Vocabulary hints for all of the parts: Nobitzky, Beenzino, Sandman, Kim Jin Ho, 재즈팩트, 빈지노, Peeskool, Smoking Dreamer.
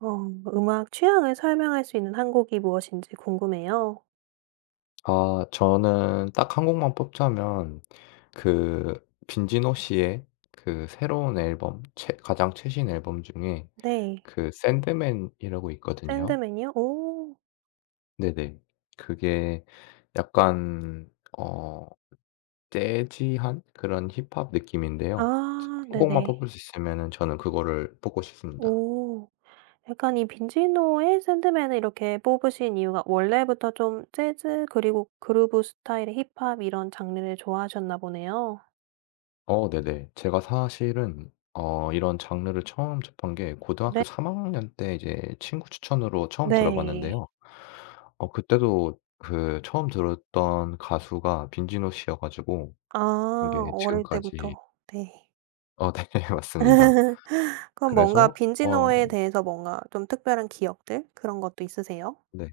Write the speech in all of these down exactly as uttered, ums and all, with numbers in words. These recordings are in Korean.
어, 음악 취향을 설명할 수 있는 한 곡이 무엇인지 궁금해요. 아, 저는 딱 한 곡만 뽑자면 그 빈지노 씨의 그 새로운 앨범 최 가장 최신 앨범 중에 네. 그 샌드맨이라고 있거든요. 샌드맨이요? 오. 네네. 그게 약간 어 재즈한 그런 힙합 느낌인데요. 아 한 곡만 네네. 뽑을 수 있으면은 저는 그거를 뽑고 싶습니다. 오. 약간 이 빈지노의 샌드맨을 이렇게 뽑으신 이유가 원래부터 좀 재즈 그리고 그루브 스타일의 힙합 이런 장르를 좋아하셨나 보네요. 어 네네. 제가 사실은 어 이런 장르를 처음 접한 게 고등학교 네. 3 학년 때 이제 친구 추천으로 처음 네. 들어봤는데요. 어 그때도 그 처음 들었던 가수가 빈지노 씨여 가지고 아 이게 어릴 지금까지 때부터. 네. 어 네, 맞습니다. 그럼 뭔가 그래서 빈지노에 어 대해서 뭔가 좀 특별한 기억들 그런 것도 있으세요? 네.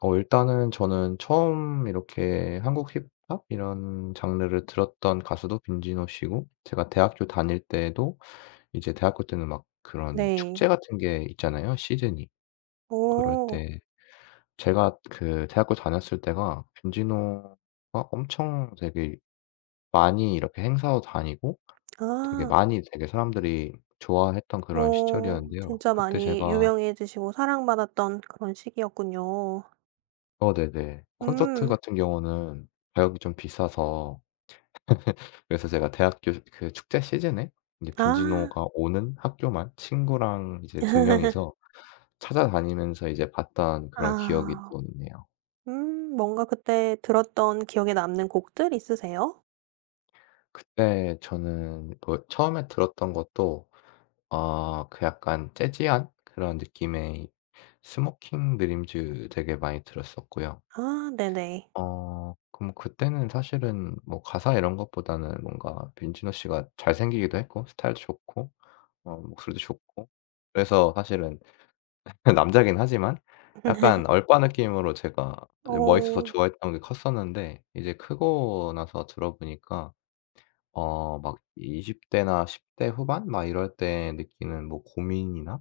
어 일단은 저는 처음 이렇게 한국 힙합 이런 장르를 들었던 가수도 빈지노 씨고, 제가 대학교 다닐 때에도 이제 대학교 때는 막 그런 축제 네. 같은 게 있잖아요, 시즌이. 그럴 오. 때 제가 그 대학교 다녔을 때가 김진호가 엄청 되게 많이 이렇게 행사도 다니고 되게 아. 많이 되게 사람들이 좋아했던 그런 어 시절이었는데요. 진짜 그때 많이 제가 유명해지시고 사랑받았던 그런 시기였군요. 어 네네. 콘서트 음. 같은 경우는 가격이 좀 비싸서, 그래서 제가 대학교 그 축제 시즌에 이제 아. 김진호가 오는 학교만 친구랑 이제 두 명이서 찾아다니면서 이제 봤던 그런 기억이 아. 또 있네요. 음 뭔가 그때 들었던 기억에 남는 곡들 있으세요? 그때 저는 뭐 처음에 들었던 것도 어 그 약간 재즈한 그런 느낌의 스모킹 드림즈 되게 많이 들었었고요. 아 네네. 어 그럼 그때는 사실은 뭐 가사 이런 것보다는 뭔가 빈지노 씨가 잘생기기도 했고 스타일도 좋고 어 목소리도 좋고, 그래서 사실은 남자긴 하지만 약간 얼빠 느낌으로 제가 멋있어서 어. 좋아했던 게 컸었는데, 이제 크고 나서 들어보니까 어 막 이십 대 대나 십 대 후반 막 이럴 때 느끼는 뭐 고민이나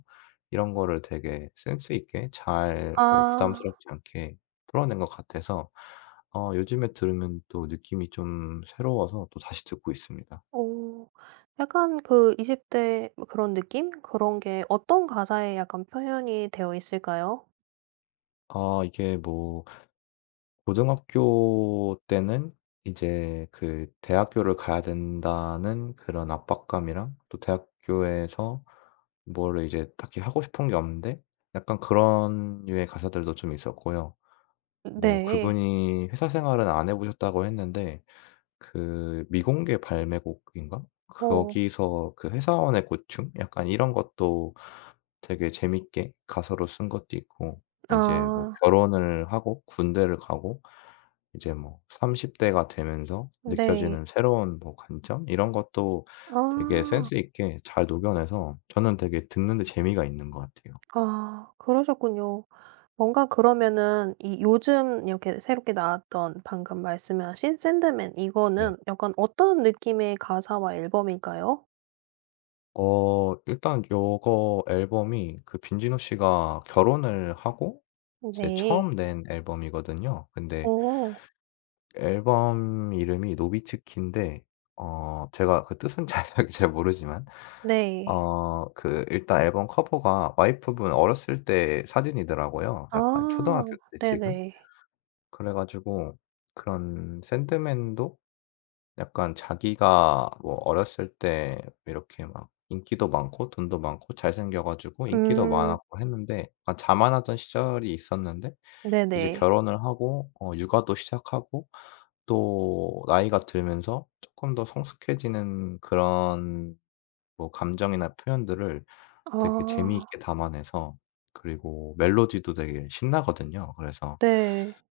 이런 거를 되게 센스 있게 잘 뭐 아. 부담스럽지 않게 풀어낸 것 같아서, 어 요즘에 들으면 또 느낌이 좀 새로워서 또 다시 듣고 있습니다. 어. 약간 그 이십 대 뭐 그런 느낌? 그런 게 어떤 가사에 약간 표현이 되어 있을까요? 아, 이게 뭐 고등학교 때는 이제 그 대학교를 가야 된다는 그런 압박감이랑 또 대학교에서 뭐를 이제 딱히 하고 싶은 게 없는데 약간 그런 류의 가사들도 좀 있었고요. 뭐 네. 그분이 회사 생활은 안 해 보셨다고 했는데 그 미공개 발매곡인가? 어. 거기서 그 회사원의 고충? 약간 이런 것도 되게 재밌게 가사로 쓴 것도 있고, 이제 뭐 아. 결혼을 하고 군대를 가고 이제 뭐 삼십 대 대가 되면서 느껴지는 네. 음. 새로운 뭐 관점 이런 것도 되게 아. 센스 있게 잘 녹여내서 저는 되게 듣는데 재미가 있는 것 같아요. 아 그러셨군요. 뭔가 그러면은 이 요즘 이렇게 새롭게 나왔던 방금 말씀하신 샌드맨 네. 이거는 약간 어떤 느낌의 가사와 앨범일까요? 어 일단 요거 앨범이 그 빈지노 씨가 결혼을 하고 이제 처음 네. 낸 앨범이거든요. 근데 오. 앨범 이름이 노비츠키인데, 어 제가 그 뜻은 자세하게 잘 모르지만, 네. 어 그 일단 앨범 커버가 와이프분 어렸을 때 사진이더라고요. 약간 아 초등학교 때 찍은. 네네. 그래 가지고 그런 샌드맨도 약간 자기가 뭐 어렸을 때 이렇게 막 인기도 많고 돈도 많고 잘생겨 가지고 인기도 음 많았고 했는데 약간 자만하던 시절이 있었는데, 이제 음. 네네. 결혼을 하고 어 육아도 시작하고 또 나이가 들면서 쪼끔 더 성숙해지는 그런 뭐 감정이나 표현들을 되게 아 재미있게 담아내서, 그리고 멜로디도 되게 신나거든요. 그래서 네.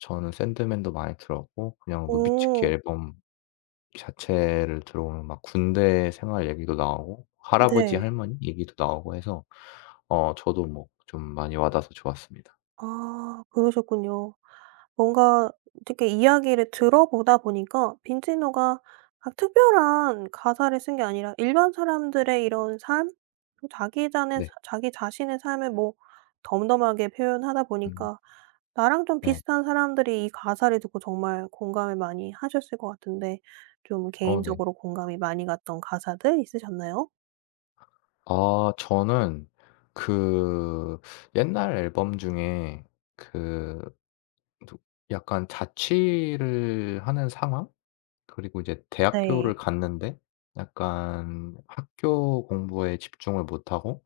저는 샌드맨도 많이 들었고, 그냥 노비츠키 음. 오. 앨범 자체를 들어보면 막 군대 생활 얘기도 나오고 할아버지 네. 할머니 얘기도 나오고 해서 어 저도 뭐 좀 많이 와 닿아서 좋았습니다. 아 그러셨군요. 뭔가 되게 이야기를 들어보다 보니까 빈지노가 막 특별한 가사를 쓴 게 아니라 일반 사람들의 이런 삶, 또 자기 잔의 네. 사- 자기 자신의 삶을 뭐 덤덤하게 표현하다 음, 보니까 나랑 좀 네. 비슷한 사람들이 이 가사를 듣고 정말 공감을 많이 하셨을 것 같은데 좀 어 네. 개인적으로 공감이 많이 갔던 가사들 있으셨나요? 아, 저는 그 옛날 앨범 중에 그 누 약간 자취를 하는 상황? 그리고 이제 네. 대학교를 갔는데 약간 학교 공부에 집중을 못하고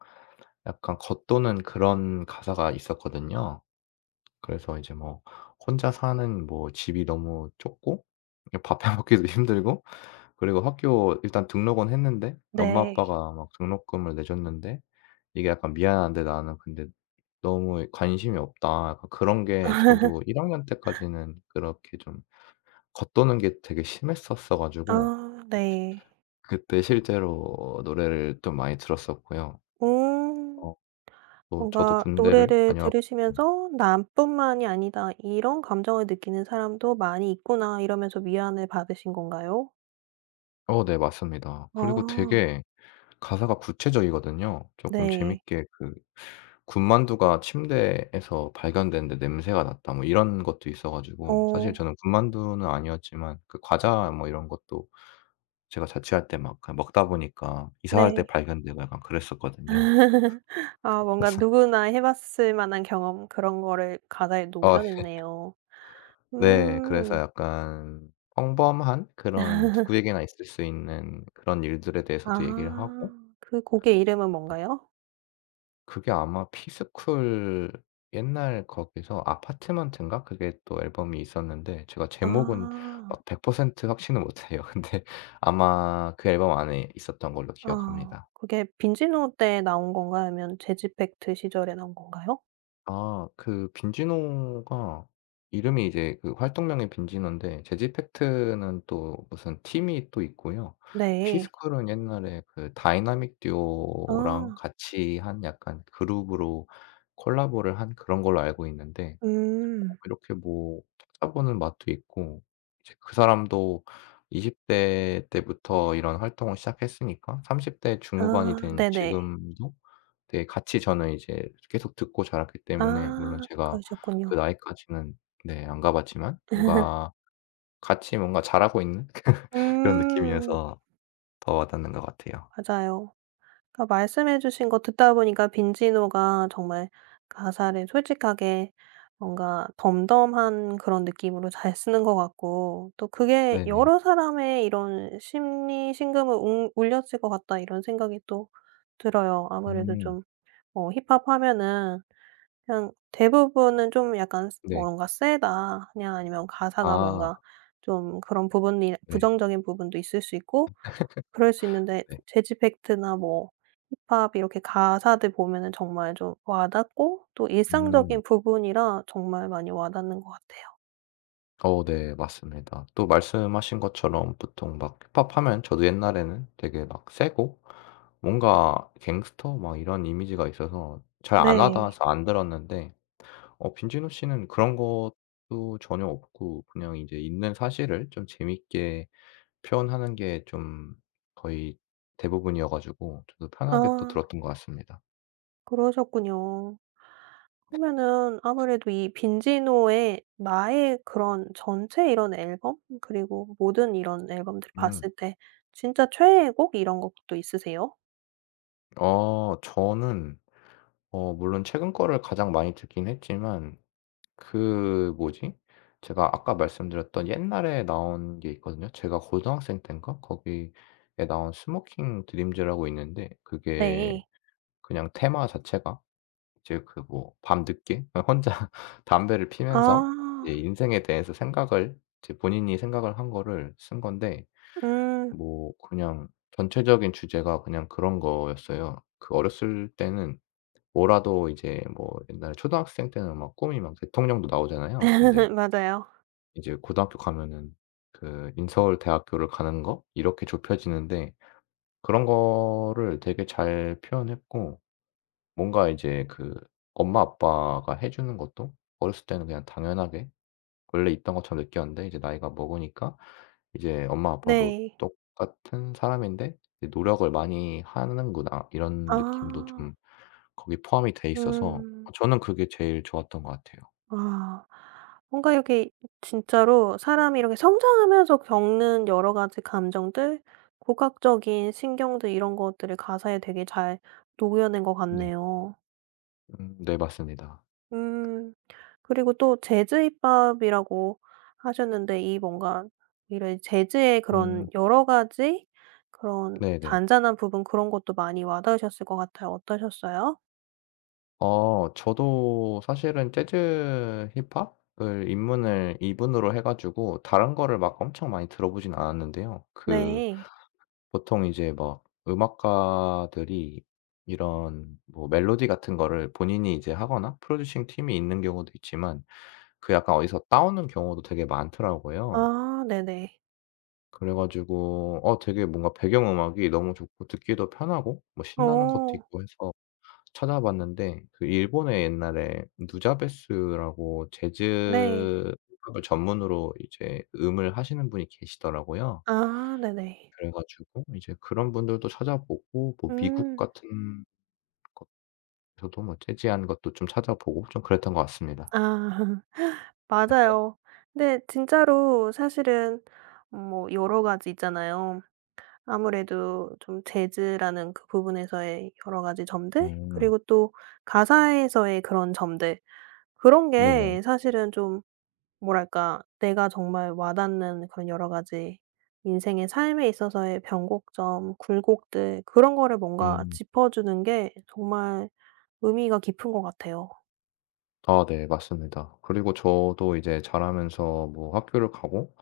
약간 겉도는 그런 가사가 있었거든요. 그래서 이제 뭐 혼자 사는 뭐 집이 너무 좁고, 이 밥 해 먹기도 힘들고, 그리고 학교 일단 등록은 했는데 엄마 네. 아빠가 막 등록금을 내줬는데, 이게 약간 "미안한데 나는 근데 너무 관심이 없다." 약간 그런 게 저도 1 학년 때까지는 그렇게 좀 겉도는 게 되게 심했었어 가지고 아 네. 그때 실제로 노래를 좀 많이 들었었고요. 음. 어 또 저도 뭔가 군대를 노래를 다녀왔 음. 들으시면서 '나뿐만이 아니다. 이런 감정을 느끼는 사람도 많이 있구나.' 이러면서 위안을 받으신 건가요? 어 네, 맞습니다. 아 그리고 되게 가사가 구체적이거든요. 조금 네. 재밌게 그 군만두가 침대에서 발견됐는데 냄새가 났다 뭐 이런 것도 있어 가지고, 사실 어 저는 군만두는 아니었지만 그 과자 뭐 이런 것도 제가 자취할 때 막 그냥 먹다 보니까 이사할 때 네. 발견되고 약간 그랬었거든요. 아 뭔가 그래서 누구나 해 봤을 만한 경험 그런 거를 가사에 어 녹여냈네요. 네. 그래서 음. 약간 평범한 그런 누구에게나 있을 수 있는 그런 일들에 대해서도 얘기를 하고, 아. 그 곡의 이름은 뭔가요? 그게 아마 피스쿨 옛날 거기서 아파트먼트인가 그게 또 앨범이 있었는데 제가 제목은 아. 막 백 퍼센트 확신은 못해요. 근데 아마 그 앨범 안에 있었던 걸로 아. 기억합니다. 그게 빈지노 때 나온 건가요? 아니면 재즈팩트 시절에 나온 건가요? 아, 그 빈지노가 이름이 이제 그 활동명이 빈지노인데 재즈이펙트는 또 무슨 팀이 또 있고요. 네. 피스쿨은 옛날에 그 다이나믹 듀오랑 아. 같이 한 약간 그룹으로 콜라보를 한 그런 걸로 알고 있는데, 음. 이렇게 뭐 찾아보는 맛도 있고, 이제 그 사람도 이십 대 때부터 이런 활동을 시작했으니까 삼십 대 아 중후반이 된 네네. 지금도 되게 같이 저는 이제 계속 듣고 자랐기 때문에, 물론 아 제가 그 그러셨군요. 나이까지는 네 안 가 봤지만 뭔가 같이 뭔가 자라고 있는 그런 음. 느낌이어서 더 와닿는 것 같아요. 맞아요. 그러니까 말씀해 주신 거 듣다 보니까 빈지노가 정말 가사를 솔직하게 뭔가 덤덤한 그런 느낌으로 잘 쓰는 것 같고 또 그게 네네. '여러 사람의 이런 심리 심금을 웅 울렸을 것 같다.' 이런 생각이 또 들어요. 아무래도 음. 좀 어 힙합하면은 그냥 대부분은 좀 약간 네. 뭔가 세다 그냥 아니면 가사가 아. 뭔가 좀 그런 부분이 네. 부정적인 부분도 있을 수 있고 그럴 수 있는데 네. 재즈 팩트나 뭐 힙합 이렇게 가사들 보면은 정말 좀 와 닿고 또 음. 일상적인 부분이라 정말 많이 와 닿는 것 같아요. 어 네, 맞습니다. 또 말씀하신 것처럼 보통 막 힙합하면 저도 옛날에는 되게 막 세고 뭔가 갱스터 막 이런 이미지가 있어서 잘 안 하다 네. 서안 들었는데, 어 빈지노 씨는 그런 것도 전혀 없고 그냥 이제 있는 사실을 좀 재밌게 표현하는 게 좀 거의 대부분이어 가지고 저도 편하게 또 아 들었던 것 같습니다. 그러셨군요. 그러면은 아무래도 이 빈지노의 나의 그런 전체 이런 앨범 그리고 모든 이런 앨범들을 음. 봤을 때 진짜 최애의 곡 이런 것도 있으세요? 어 저는 어 물론 최근 거를 가장 많이 듣긴 했지만, 그 뭐지? 제가 아까 말씀드렸던 옛날에 나온 게 있거든요. 제가 고등학생 때인가 거기에 나온 스모킹 드림즈라고 있는데, 그게 네. 그냥 테마 자체가 이제 그 뭐 밤늦게 혼자 담배를 피면서 이제 아. 인생에 대해서 생각을 이제 본인이 생각을 한 거를 쓴 건데, 음. 뭐 그냥 전체적인 주제가 그냥 그런 거였어요. 그 어렸을 때는 뭐라도 이제 뭐 옛날에 초등학생 때는 막 꿈이 막 대통령도 나오잖아요. 근데 맞아요. 이제 고등학교 가면은 그 인서울 대학교를 가는 거 이렇게 좁혀지는데, 그런 거를 되게 잘 표현했고, 뭔가 이제 그 엄마 아빠가 해 주는 것도 어렸을 때는 그냥 당연하게 원래 있던 것처럼 느꼈는데, 이제 나이가 먹으니까 이제 '엄마 아빠도 네. 똑같은 사람인데 이 노력을 많이 하는구나.' 이런 느낌도 아. 좀 거기 포함이 돼 있어서 음. 어 저는 그게 제일 좋았던 것 같아요. 아. 뭔가 이렇게 진짜로 사람이 이렇게 성장하면서 겪는 여러 가지 감정들, 고각적인 신경들 이런 것들을 가사에 되게 잘 녹여낸 것 네. 같네요. 음, 네, 맞습니다. 음. 그리고 또 재즈힙합이라고 하셨는데 이 뭔가 이런 재즈의 그런 음, 여러 가지 그런 네네. 잔잔한 부분 그런 것도 많이 와 닿으셨을 것 같아요. 어떠셨어요? 어 저도 사실은 재즈 힙합을 입문을 이분으로 해 가지고 다른 거를 막 엄청 많이 들어보진 않았는데요. 그 네. 보통 이제 막 음악가들이 이런 뭐 멜로디 같은 거를 본인이 이제 하거나 프로듀싱 팀이 있는 경우도 있지만, 그 약간 어디서 따오는 경우도 되게 많더라고요. 아 네네. 그래 가지고 어 되게 뭔가 배경 음악이 너무 좋고 듣기도 편하고 뭐 신나는 것도 어 있고 해서 찾아봤는데, 그 일본에 옛날에 누자베스라고 네. 재즈 팝을 전문으로 이제 음을 하시는 분이 계시더라고요. 아 네네. 그래 가지고 이제 그런 분들도 찾아보고 뭐 미국 음. 같은 곳에서도 뭐 재즈한 것도 좀 찾아보고 좀 그랬던 것 같습니다. 아. 맞아요. 근데 진짜로 사실은 뭐 여러 가지 있잖아요. 아무래도 좀 재즈라는 그 부분에서의 여러 가지 점들 음. 그리고 또 가사에서의 그런 점들 그런 네네. 게 사실은 좀 뭐랄까 내가 정말 와닿는 그런 여러 가지 인생의 삶에 있어서의 변곡점, 굴곡들 그런 거를 뭔가 음. 짚어주는 게 정말 의미가 깊은 것 같아요. 아, 네, 맞습니다. 그리고 저도 이제 자라면서 뭐 학교를 가고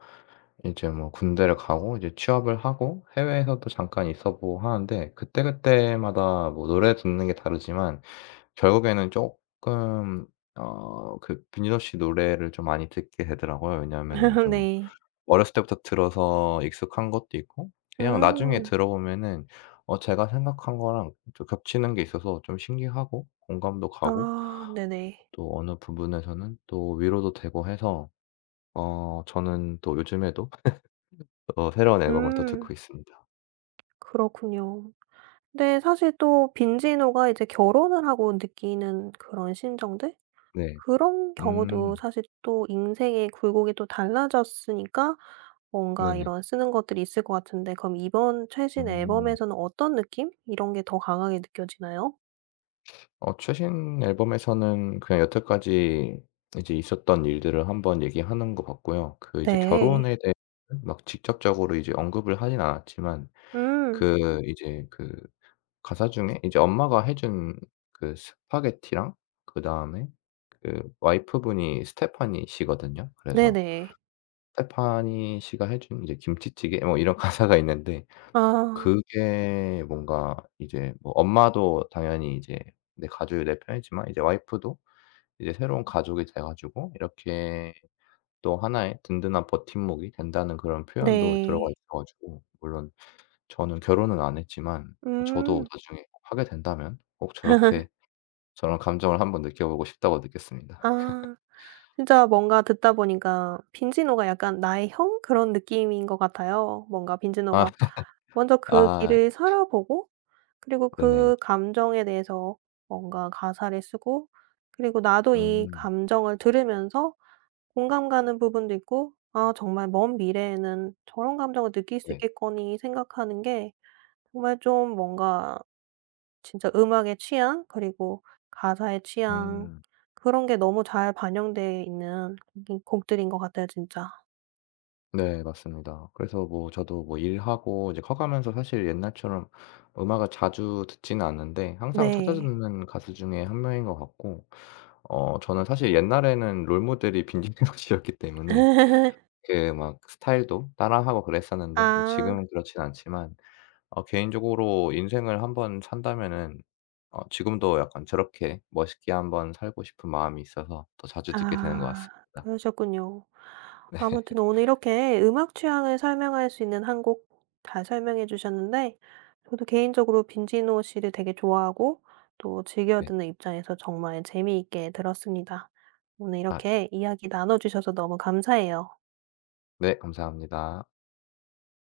이제 뭐 군대를 가고 이제 취업을 하고 해외에서도 잠깐 있어 보고 하는데, 그때그때마다 뭐 노래 듣는 게 다르지만 결국에는 쪼끔 어 그 김민호 씨 노래를 좀 많이 듣게 되더라고요. 왜냐하면은 좀 네. 어렸을 때부터 들어서 익숙한 것도 있고, 그냥 나중에 음. 들어보면은 어 제가 생각한 거랑 좀 겹치는 게 있어서 좀 신기하고 공감도 가고, 아 네네. 또 어느 부분에서는 또 위로도 되고 해서 어 저는 또 요즘에도 어 새로운 앨범을 또 음. 듣고 있습니다. 그렇군요. 근데 사실 또 빈지노가 이제 결혼을 하고 느끼는 그런 심정들? 네. 그런 경우도 음. 사실 또 인생의 굴곡이 또 달라졌으니까 뭔가 네네. 이런 쓰는 것들이 있을 것 같은데 그럼 이번 최신 음. 앨범에서는 어떤 느낌? 이런 게 더 강하게 느껴지나요? 어 최신 앨범에서는 그냥 여태까지 이제 있었던 일들을 한번 얘기하는 것 같고요. 그 이제 네. 결혼에 대해 막 직접적으로 이제 언급을 하진 않았지만, 음. 그 이제 그 가사 중에 이제 엄마가 해준 그 스파게티랑 그다음에 그 와이프분이 스테파니 씨거든요. 그래서 네네. 스테파니 씨가 해준 이제 김치찌개 뭐 이런 가사가 있는데, 아. 그게 뭔가 이제 뭐 엄마도 당연히 이제 내 가족이 내 편이지만 이제 와이프도 이제 새로운 가족이 돼 가지고 이렇게 또 하나의 든든한 버팀목이 된다는 그런 표현도 들어가 네. 있어 가지고, 물론 저는 결혼은 안 했지만 저도 음. 나중에 하게 된다면 꼭 저렇게 저런 감정을 한번 느껴보고 싶다고 느꼈습니다. 아. 진짜 뭔가 듣다 보니까 빈지노가 약간 나의 형 그런 느낌인 것 같아요. 뭔가 아. 빈지노가 먼저 그 아, 길을 살아보고 그리고 네네. 그 감정에 대해서 뭔가 가사를 쓰고 그리고 나도 이 음. 감정을 들으면서 공감 가는 부분도 있고 '아 정말 먼 미래에는 저런 감정을 느낄 수 네. 있겠거니.' 생각하는 게 정말 좀 뭔가 진짜 음악의 취향 그리고 가사의 취향 음. 그런 게 너무 잘 반영돼 있는 곡인 곡들인 것 같아요 진짜. 네, 맞습니다. 그래서 뭐 저도 뭐 일하고 이제 커 가면서 사실 옛날처럼 음악을 자주 듣지는 않는데 항상 찾아 네. 듣는 가수 중에 한 명인 것 같고, 어 저는 사실 옛날에는 롤 모델이 빈지노 씨였기 때문에 그 막 스타일도 따라하고 그랬었는데, 뭐 아. 지금은 그렇진 않지만 어 개인적으로 인생을 한번 산다면은 어 지금도 약간 저렇게 멋있게 한번 살고 싶은 마음이 있어서 더 자주 듣게 되는 것 아. 같습니다. 그러셨군요. 아무튼 오늘 이렇게 음악 취향을 설명할 수 있는 한 곡 잘 설명해 주셨는데 저도 개인적으로 빈지노 씨를 되게 좋아하고 또 즐겨 네. 네. 듣는 입장에서 정말 재미있게 들었습니다. 오늘 아, 네. 이렇게 이야기 나눠 주셔서 너무 감사해요. 네, 감사합니다.